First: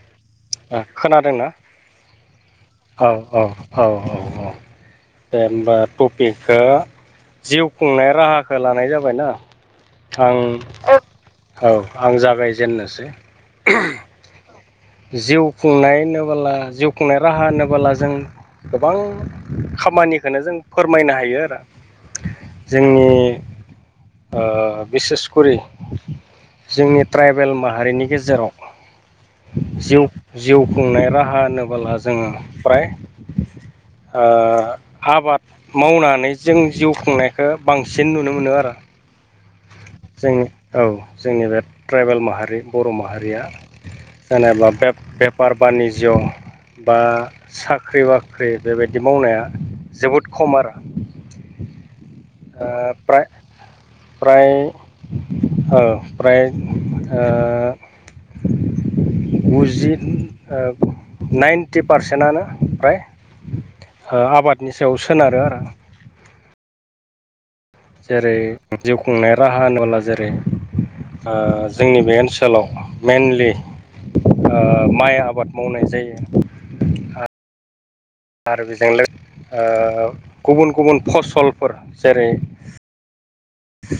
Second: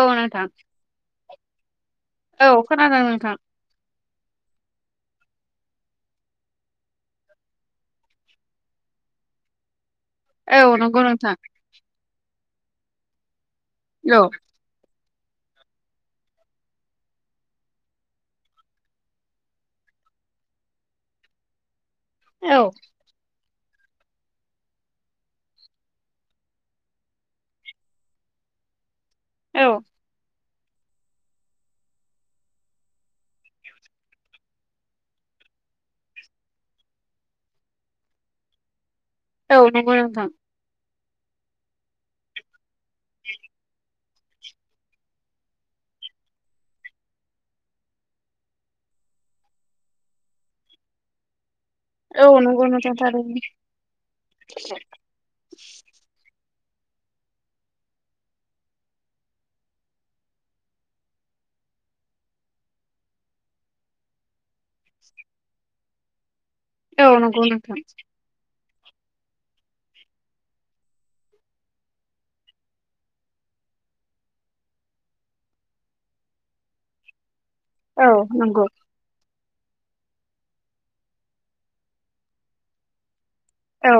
औ नोंथां ओ खोनादोंना औ खोनादों नोंथां औ-औ। औ-औ-औ दे होमबा टपिकगा जिउ खुंनाय राहाखौ लानाय जाबायना? आं औ नंगौ नोंथां औ आं जागायजेेननोसै। औ। जिउ खुंनाय होनोबोला जिउ खुंनाय राहा होनोबोला जों गोबां खामानिखौनो जों फोरमायनो हायो आरो। औ जोंनि ओ बिसेसखरि जोंनि ट्राइबेल माहारिनि गेजेराव औ जिउ-जिउ खुंनाय राहा होनोबोला जोङो फ्राय ओ आबाद मावनानै जों जिउ खुंनायखौ बांसिन नुनो मोनो आरो। औ नंगौ नोंथां। जोंनि औ जोंनि बे ट्राइबेल माहारि बर' माहारिया जेनेबा बेब बेफार बानि जिउ बा साख्रि-बाख्रि बेबायदि मावनाया जोबोद खम आरो। [inaudible] औ नंगौ नोंथां फ्राय थारैनो। फ्राय ओ फ्राय ओ गुजि ओ नाइन्टि पारसेन्टयानो फ्राय ओ आबादनि सायाव सोनारो आरो। औ नंगौ नोंथां। जेरै जिउ खुंनाय राहा होनोब्ला जेरै ओ जोंनि बे ओनसोलाव मेनलि ओ माइ आबाद मावनाय जायो। औ आरो नंगौ बेजों लो ओ गुबुन-गुबुन फसलफोर जेरै औ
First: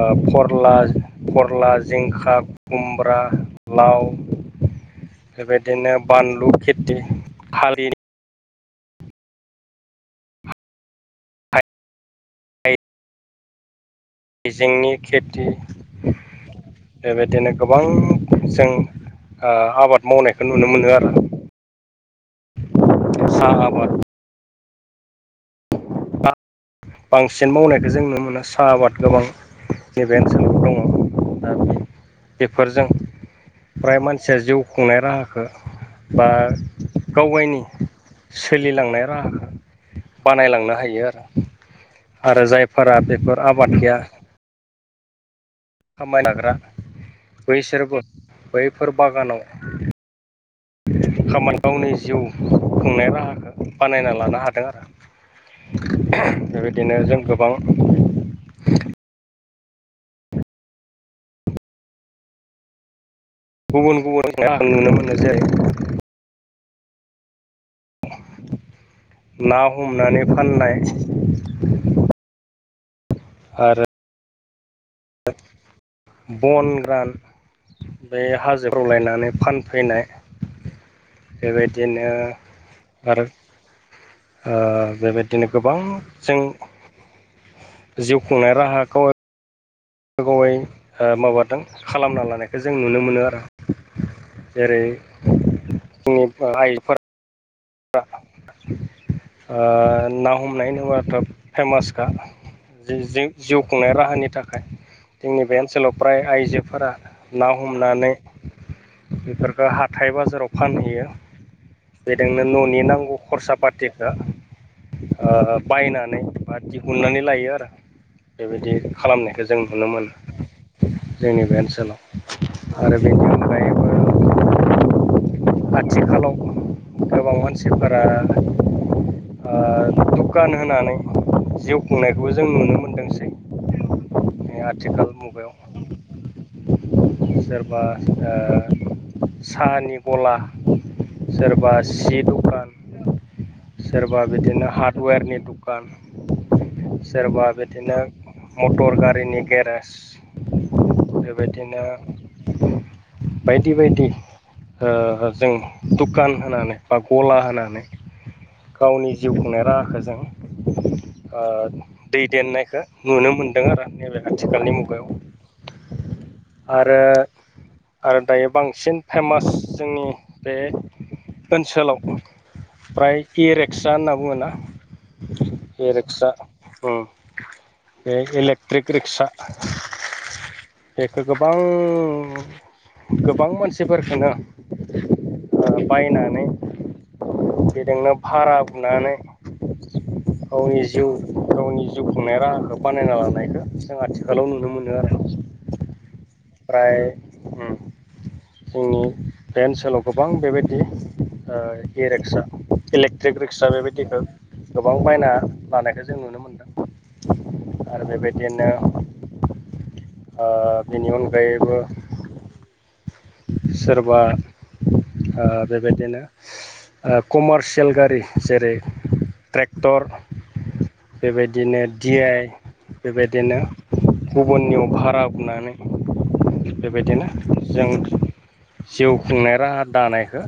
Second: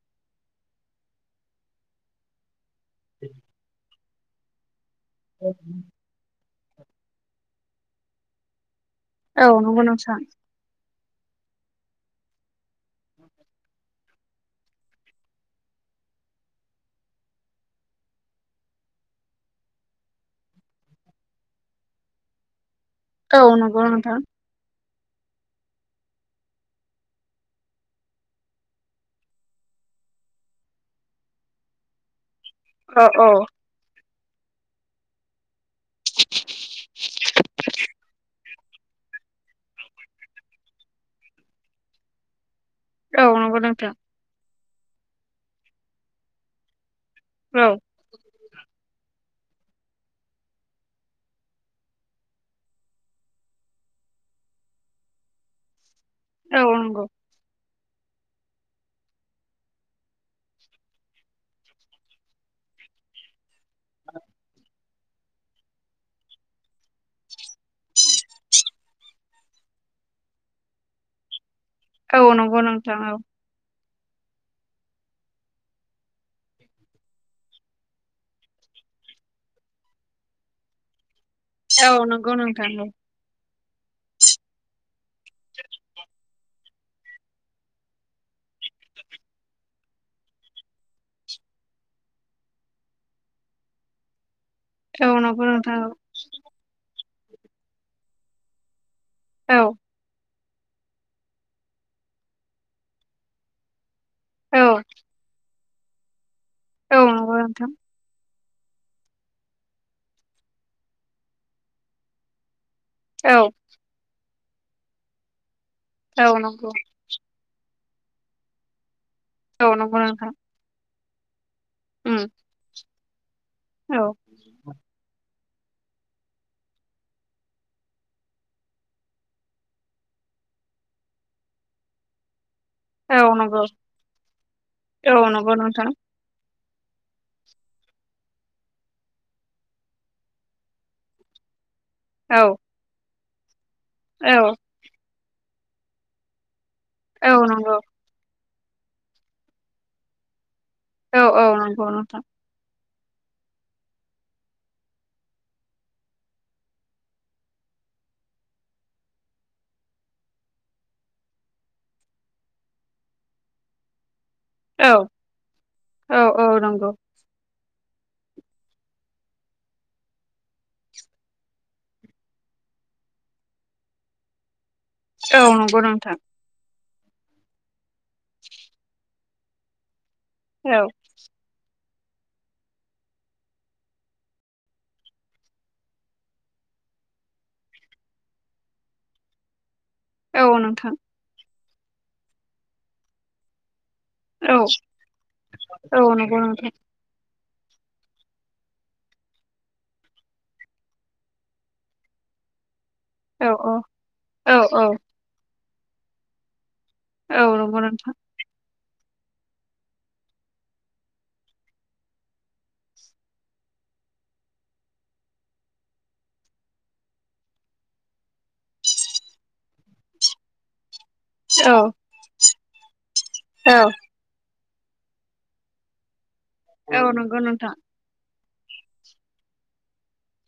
ओ फरला-फरला, जिंखा खुमब्रा, लाव बेबायदिनो बानलु खेति थालि औ नंगौ नोंथां। [inaudible] हायजेंनि खेति बेबायदिनो गोबां जों ओ आबाद मावनायखौ नुनो मोनो आरो। औ साहा नंगौ नोंथां। बां-बांसिन मावनायखौ जों नुनो मोना, साहा आबाद गोबां [unintelligible] बेफोरजों औ औ फ्राय मानसिया जिउ खुंनाय राहाखो बा गावगायनि सोलिलांनाय राहाखौ बानायलांनो हायो आरो आरो जायफोरा औ बेफोर नंगौ आबाद नोंथां गैया खामायनाग्रा औ बैसोरबो बैफोर बागानाव खामना गावनि जिउ खुंनाय राहाखौ बानायना लानो हादों आरो। बेबायदिनो औ जों नंगौ गोबां गुबुन गुबुन [unintelligible] नुनो मोनो जेरै [inaudible] ना हमनानै फाननाय औ नंगौ नोंथां औ आरो बन गोरान बे हाजोफ्राव लायनानै फानफैनाय औ बेबायदिनो नंगौ नोंथां आरो ओ बेबायदिनो गोबां जों जिउ खुंनाय राहाखौ बेफोरखौहाय ओ माबादों खालामना लानायखौ जों नुनो मोनो आरो। जेरै औ औ नंगौ नोंथां औ जोंनि आइफोर ओ ना हमनाय होनोबाथ' फेमासखा जि जिउ खुंनाय राहा [unintelligible] औ थाखाय जोंनि बे ओनसोलाव फ्राय आइजोफोरा औ नंगौ ना नोंथां हमनानै बेफोरखौ हाथाइ बाजाराव फानहैयो बेदोंनो न'नि नांगौ गौ औ खरसा पाटिखो ओ बायनानै औ बा नंगौ दिहुननानै लायो आरो बेबायदि खालामनायखौ जों जों औ नुनो नंगौ मोनो नोंथां जोंनि बे ओनसोलाव उम आरो बेनि अनगायै औ आथिखालाव गोबां मानसिफोरा ओ दुखान होनानै जिउ खुंनायखौबो जों नुनो मोनदोंसै औ नंगौ आथिखाल औ मुगायाव नंगौ नोंथां सोरबा ओ साहानि गला सोरबा सि औ दखान सोरबा बिदिनो औ हार्डवेरनि दुखान औ सोरबा नंगौ बिदिनो मटर गारिनि गेरेज औ औ बेबायदिनो नंगौ नोंथां बायदि बायदि ओ जों दुकान होनानै बा गला होनानै गावनि जिउ खुंनाय राहाखौ जों ओ दै देननायखौ नुनो मोनदों आरो नैबे आथिखालनि औ मुगायाव औ औ नंगौ आरो आरो दायो बांसिन फेमास जोंनि बे ओनसोलाव फ्राय इ रिक्सा होनना बुङोना। औ नंगौ इ नोंथां रिक्सा उम बे इलेक्ट्रिक रिक्सा [inaudible] [unintelligible] बेखौ गोबां गोबां मानसिफोरखौनो ओ बायनानै बेजोंनो भारा बुनानै औ गावनि नोंथां जिउ गावनि जिउ खुंनाय राहाखौ बानायना लानायखौ जों आथिखालाव औ नुनो मोनो आरो। औ नंगौ नों [unintelligible] जोंनि बे ओनसोलाव गोबां बेबायदि ओ इ-रिक्सा इलेक ट्रिक औ रिक्सा औ बेबायदिखौ औ औ गोबां बायना लानायखौ जों नुनो मोनदों। औ नंगौ आरो नोंथां बेबायदिनो बिनि अनगायैबो सोरबा ओ बेबायदिनो ओ कमारसियेल गारि जेरै ट्रेक्टर औ बेबायदिनो दि आइ बेबायदिनो औ गुबुननियाव भारा बुनानै औ बेबायदिनो नंगौ नोंथां जों जिउ खुंनाय राहा दानायखौ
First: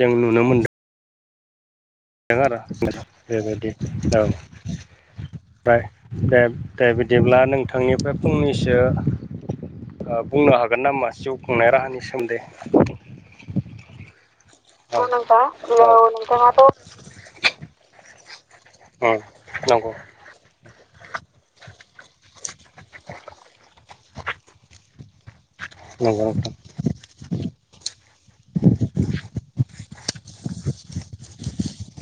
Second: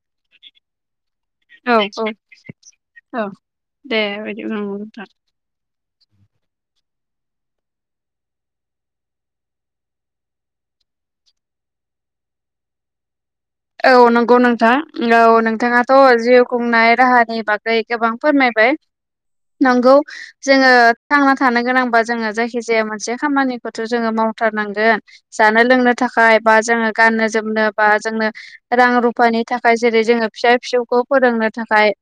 जों नुनो मोनदों औ औ आरो औ बेबायदि दे औ बिदिब्ला नंगौ नोंथां ओमफ्राय दे दे बिदिब्ला नोंथांनिफ्राय फंनैसो बुंनो हागोन नाामा जिउ खुंनाय राहानि सोमोन्दै औ नंगौ नोंथां औ नोंथां औ नोंथाङाथ' जिउ नोंथाङाथ' खुंनाय राहानि बागै ओमफ्राय गोबां फोरमायबाय नंगौ जोङो थांना थानो गोनांबा जोङो जायखिजाया मोनसे खामानिखौथ' जोङो मावथारनांगोन जानो लोंनो नंगौ थाखाय नोंथां बा जोङो- गाननो जोमनो बा जोंनो रां रुफानि थाखाय जेरै जोङो फिसा फिसौखौ फोरोंनो थाखाय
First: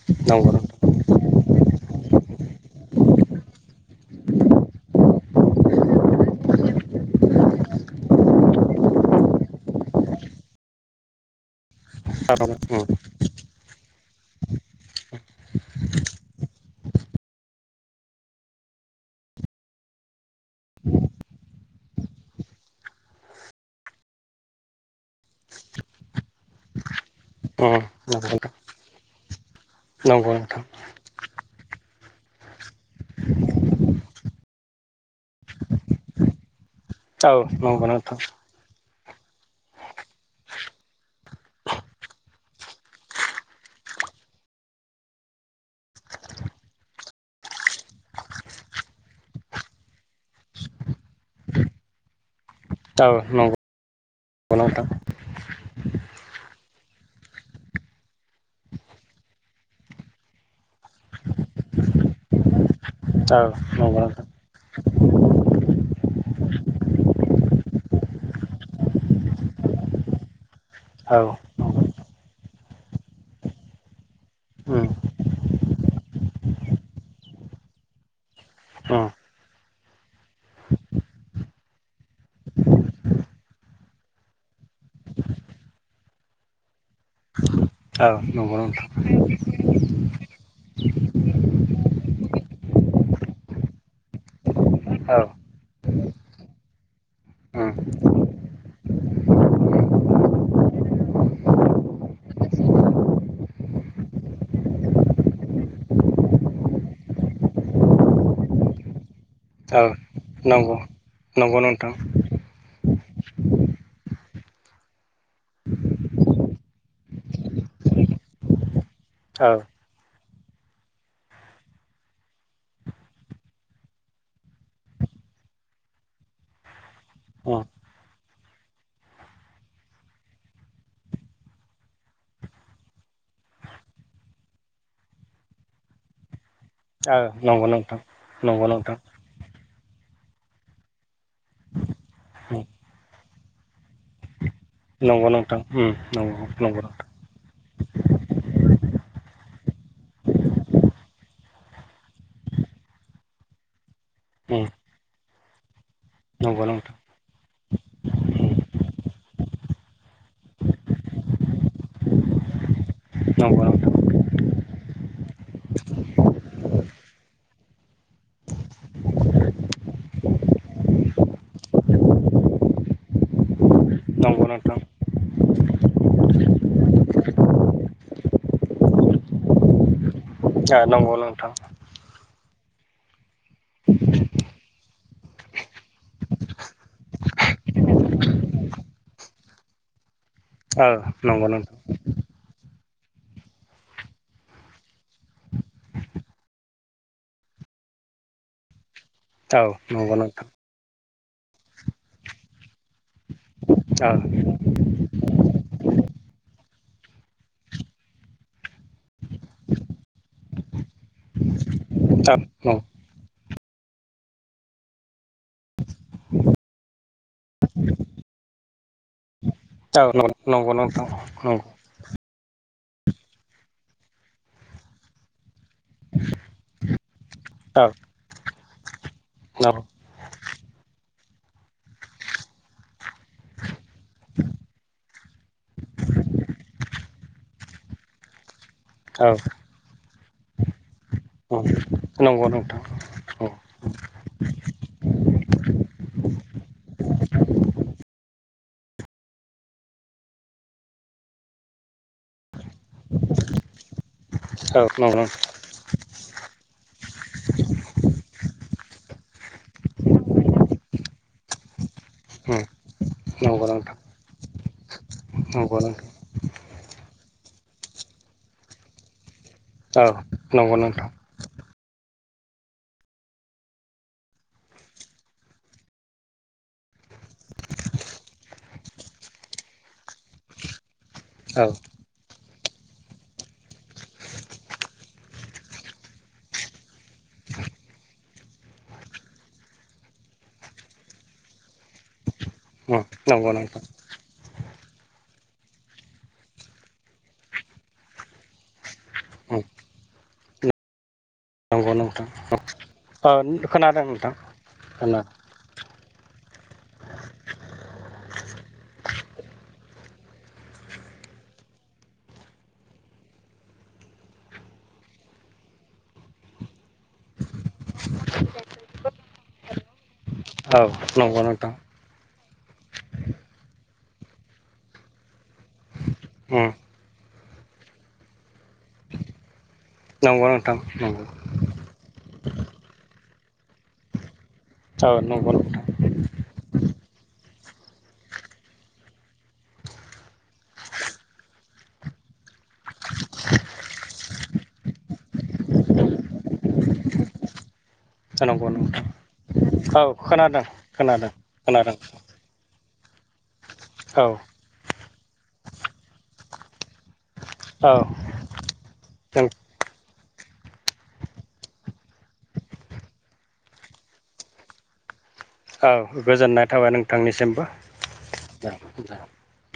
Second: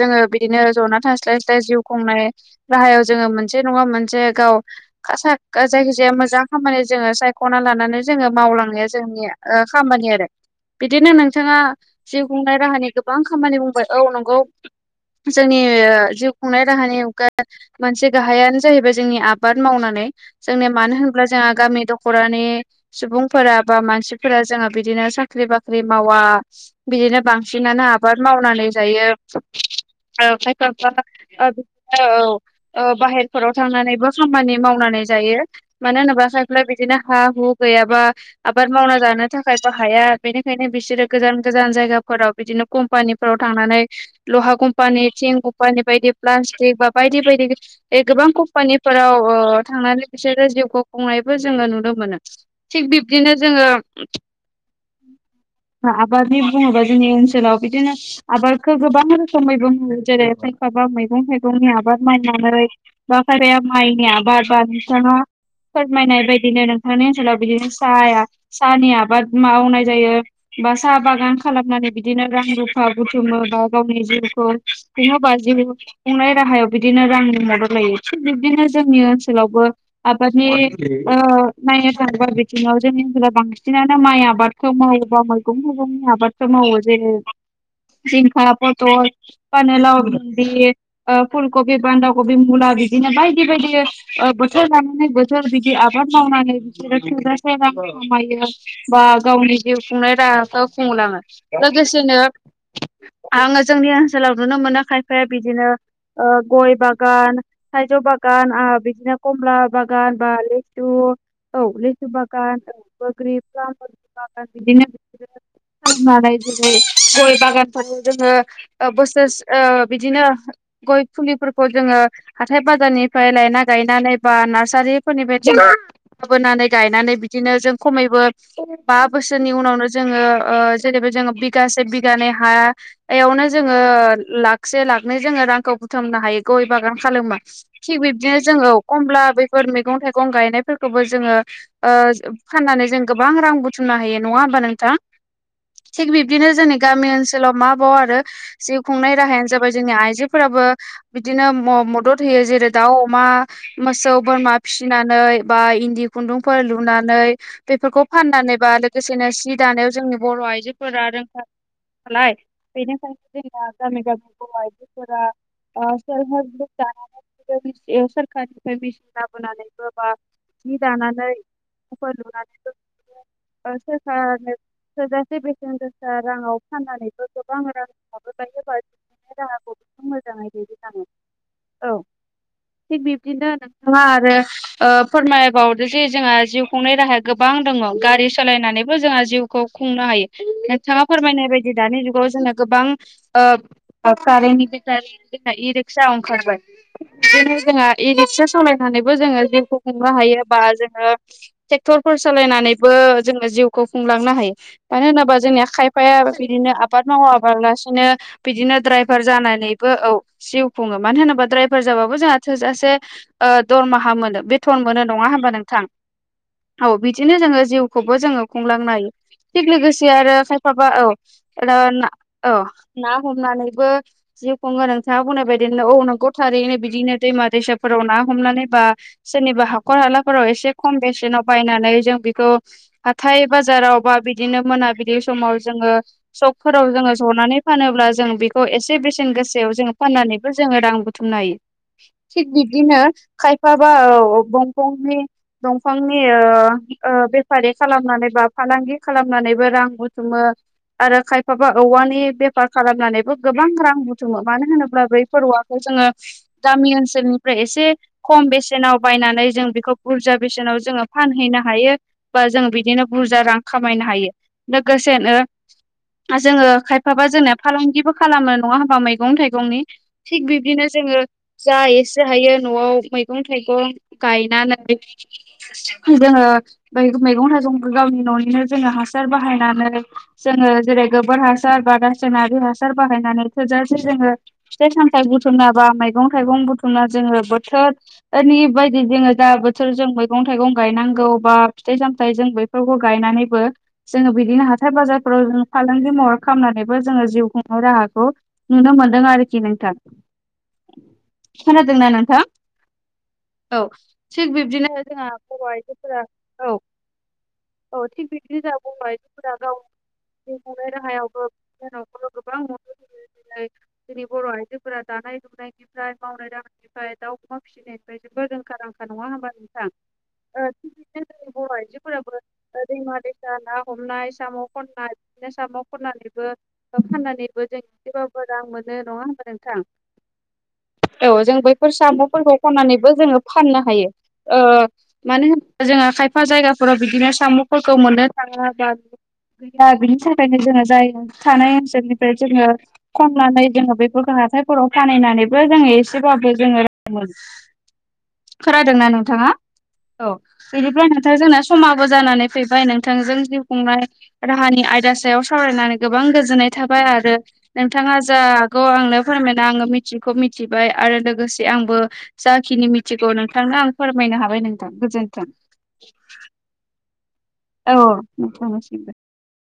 जोङो नंगौ बिदिनो नोंथां जना थांग सि्लाय सिथ्लाय जिउ खुंनाय राहायाव जोङो मोनसे नङा मोनसे गाव खासा जायखिजाया मोजां खामानि जोङो सायख'ना लानानै जोङो मावलांनाया जोंनिया ओ खामानि आरो बिदिनो नोंथाङा जिउ खुंनाय थारैनो राहानि गोबां खामानि बुंबाय औ नंगौ जोंनि जिउ खुंनाय राहानि अनगा मोनसे गाहायानो जाहैबाय जोंनि आबाद मावनानै जोंनिया मानो होन्ला जोंहा गामि दख'रानि सुबुंफोरा बा मानसिफोरा जोंहा बिदिनो स बाख्रि बाख्रि मावा बिदिनो उम बांसिनानो आबाद नंगौ मावनानै जायो। नोंथां नंगौ आरो नोंथां खायफा एफा ओ बिदिनो औ बाहेरफोराव थांनानैबो खामानि मावनानै जायो मानो होनोबा सायफ्लाय बिदिनो हा औ हु नंगौ गैयाबा नोंथां आबाद मावना जानो थाखायबो हाया बेनिखायनो बिसोरो गोजान गोजान जायगाफोराव बिदिनो कम्पानिफोराव थांनानै लुहा खौमपानि थिं म् बायदि पटिक बा बायदि बायदि गोबां कम्पानिफोराव ओ थांनानै बिसोरो जिउखौ खुंनायबो जोङो नुनो मोनो थिग औ बिब्दिनो नंगौ जोङो [unintelligible] [unintelligible] आबाद बुंङोबा जोंनसोला बिदिनो आबादखौ गोबां रोखोमैबो नो जेरै-खायखाबा मैगं थाइगंनि आबाद मावनानै [unintelligible] औ नंगौ नोंथां नोंथाङा फोरमायनाय बायदिनो नोंथांनि ओनसोलाव बिदिनो साया साहानि आबाद मावनाय जायो बा साहा औ बागान नंगौ खालामनानै बिदिनो रां रुफा बुथुमो बा गावनि उम जिउ [unintelligible] बा जिउ खुंनाय राहायाव बिदिनो रांनि मदद लायो थिग बिब्दिनो जोंनि उम ओनसोलावबो आबादनि नायनो थाङोबा बिथिङाव जोंनि ओनसोलाव बांसिनानो माइ आबाद खौ मावोबा मैगं-थाइगंनि आबादफोर मावो जे औ जिंखा, नंगौ नोंथां फटल पानिलाव [unintelligible] फुलकबि, बान्दा कबि, मुला बिदिनो बायदि बायदि बोथोर लाना नै औ बोथोर बेदि आबाद मावनानै बिसोरो उम [unintelligible] गावनि जिउ खुंनाय राहाखौ खुंलाङो लोगोसेनो आङो जोंनि ओनसोलाव नुनो मोनो खायफाया बिदिनो गय बागान थाइजौ बागान बिदिनो कमला औ बागान [unintelligible] बा नंगौ लेसु औ नंगौ नोंथां लिसु बागान बोग्रि बा बेदिनो फाननानै जेरै गय बागानफोर जोङो औ बोसोरसे बिदिनो गय फुलिफोरखौ जोङो हाथाय बाजारनिफ्राय लायना गायनानै बा नार्सारिफोरनि बायदि लाबोनानै गायनानै बिदिनो उम जों खमैबो बा बोसोरनि उनावनो जोङो जेनेबा जोङो बिगासे बिगानै हा बेयावनो जोङो लाख से लाखनो जोङो रांखौ बुथुमनो हायो। गय बागान औ खालामो नंगौ थिग नोंथां बिब्दिनो नंगौ जोङो नोंथां खमला फोर मैगं-थाइगं गायनायफोरखौबो जोङो उम फाननानै जों गोबां रां बु बुथुमनो हायो नङा होमबा नोंथां नंगौ नोंथां थिग बिब्दिनो जोंनि गामि ओनसोलाव माबाव आरो जिउ खुंनाय राहायानो जाबाय जोंनि आइजोफोराबो बिदिनो मदद होयो जेरै-दाउ, अमा मोसौ बोरमा उम फिसिनानै बा इन्दि खुन्दुंफोर नंगौ नंगौ नोंथां लुनानै बेफोरखौ फाननानै उम बा लोगोसेनो सि दानायाव जोंनि बर' आइजोफोरा रोंखा लाय बेनिखायनो नंगौ जोंना नोंथां गामि गामिखौ आइजोफोरा आ सेल हेलेफ ग्रुब दानानै सोरखारनिफ्राय मेसिन लाबोनानै बोबा जि दानानै [unintelligible] नंगौ [unintelligible] नोंथां थोजासे बेसेन गोसा राङाव फाननानैबो गोबां रां लाबोबाय होबाय नो राहाखौ बेखौ मोजांङै दैदेनलाङो नंगौ नोंथां औ थिग बिब्दिनो नोंथाङा आरो फोरमायबावदो जे जोंहा जिउ खुंनाय राहाया गोबां दङो गारि सालायनानैबो जोंहा जिउखौ खुंनो हायो ओ नोंथाङा नंगौ फोरमायनाय बायदि नोंथां दानि जुगाव जोंनो गोबां ओब खारेननि भेटारि इ रिकसा ओंखारबाय बिदिनो जोंहा ए रिकसा सलाय सानैबो जोङो औ जिउखौ खुंनो नंगौ नोंथां औ नंगौ हायो नोंथां बा जोङो ट्रेक्टरफोर सालायनानै बो जोङो जिउखौ औ खुंलांनो हायो। मानो होनोबा जोंनिया खायफाया बिदिनो आबाद मावाबालासिनो बिदिनो द्राइभार जानानैबो औ जिउ खुङो मानो होनोबा द्रायभार फोरफोर जाबाबो औ औ जोंहा थोजासे दरमाहा मोनो बेथन मोनो नङा होमबा नों थां औ बिदिनो जोङो जिउखौबो जोङो खुंलांनो हायो थिग लोगोसे आरो नंगौ खायफा नोंथां औ नंगौ ना हमनानैबो जिउ खुङो नोंथाङा बुंनाय बाय बिदिनो औ नंगौ थारैनो बिदिनो दैमा औ दैसाफोराव ना हमनानै बा सोरनिबा औ औ हाखर हालाफोराव एसे खम बेसेनाव बायनानै जों बेखौ हाथाय बाजाराव बा बिदिनो मोनाबिलि समाव जोङो सकफोराव जोङो जनानै फानोब्ला जों बे खौ एसे बेसेन गोसायाव जोंङो फाननानैबो जोंङो रां बुथुमनो औ हायो नंगौ थिग नोंथां बिबदिनो औ खायफाबा औ बंफंनि दंफांनि बे खालामनानै बा फालांगि खालामनानैबो रां बुथुमो आरो खायफाबा औवानि बेफार खालामनानैबो गोबां रां बुथुमो मानो औ होनोब्ला नंगौ बै नोंथां फोरखौ जोंङो गामि ओनसोलनिफ्राय एसे खम बेसेनाव बायनानै जों बेखौ बुरजा बेसेनाव जोंङो फानहैनो हायो। बा जों बिदिनो बुरजा रां नंगौ नोंथां खामायनो हायो लोगोसेनो नंगौ नोंथां जोंङो खायफाबा जोंनिया फालांगिबो खालामो नंङा होमबा मैगं थाइगंनि औ थिग नंगौ बिदिनो नोंथां जोंङो जा एसे हायो न'आव मैगं थाइगं गायनानै जोंङो बै मैगं थाइगंखौ गावनि न'निनो जोंङो हासार बाहायनानै जोंङो जेरै गोबोर औ हासार बा रासायनारि हासार बाहायनानै थोजासे जोंङो फिथाइ सामथाइ बुथुमना बा मैगं थाइगं बुथुमना जोंङो बोथोर नि बायदि जोंङो जा बोथोर जों मैगं थाइगं गायनांगौ बा फिथाइ सामथायाइ जों बै फोरखौ नंगौ गायनानैबो नोंथां जोंङो बिदिनो हाथाय बाजारफोराव जों फालांगि महर खालामनानैबो जोंङो जिउ खुंनो राहाखौ नुनो मोनदों आरोखि नोंथां खोनादोंना नोंथां औ औ खोनादों नोंथां थिग बिब्दिनो खोनादों जोंहा बर' आइजोफोरा औ [inaudible] औ थिग बिबदि जा बर' आयजोफोरा गाव जिस खुंनाय राहायावबो बिबदिनो न'खराव गोबां मदद होयो जाय जोंनि बर' आइजोफोरा दानाय लुनायनिफ्राय मावनाय दांनाय निफ्राय दाउ अमा फिसिनायनिफ्राय जेबो रोंखा रांखा नङा होमबा औ नंगौ नोंथां फोराबो दैमा दैसा ना हमनाय साम' खननाय बिदिनो साम' खननानैबो बा फाननानैबो जों एसेबाबो रां मोनो नङा होनोमबा नोंथां। नंगौ नोंथां नंगौ फोर साम'फोरखौ खननानैबो जोंङो फाननो हायो औ मानो नंगौ होन नोंथां जोंङो खायफा जायगाफोराव बिदिनो साम'फोरखौ मोननो थाङो बा गैया बिनि थाखायनो जोंङो जायो थानाय ओनसोलनिफ्राय जोंङो खननानै जोंङो बेफोरखौ हाथायफोराव फाननानैबो जोंङो एसेबाबो जोंङो मोन जानांगौ नोंथां औ खोनादों बिनिफ्राय खोनादों नोंथां जोंना खोनादों समाबो जानानै फैबाय नोंथांजों जिउ खुंनाय औ रा हानि आयदा सायाव सावरायनानै गोबां गोजोननाय थाबाय आरो औ नोंथाङा जा हागौ आंनो फोरमायना आङो मिथिखौ मिथिबाय आरो लोगोसे आंबो जाखिनि मिथिगौ नोंथांनो आं फोरमायनो हाबाय नोंथां गोजोन औ गोजोननाय थाबाय नोंथांनिसिमबो औ नोंथांनिसिमबो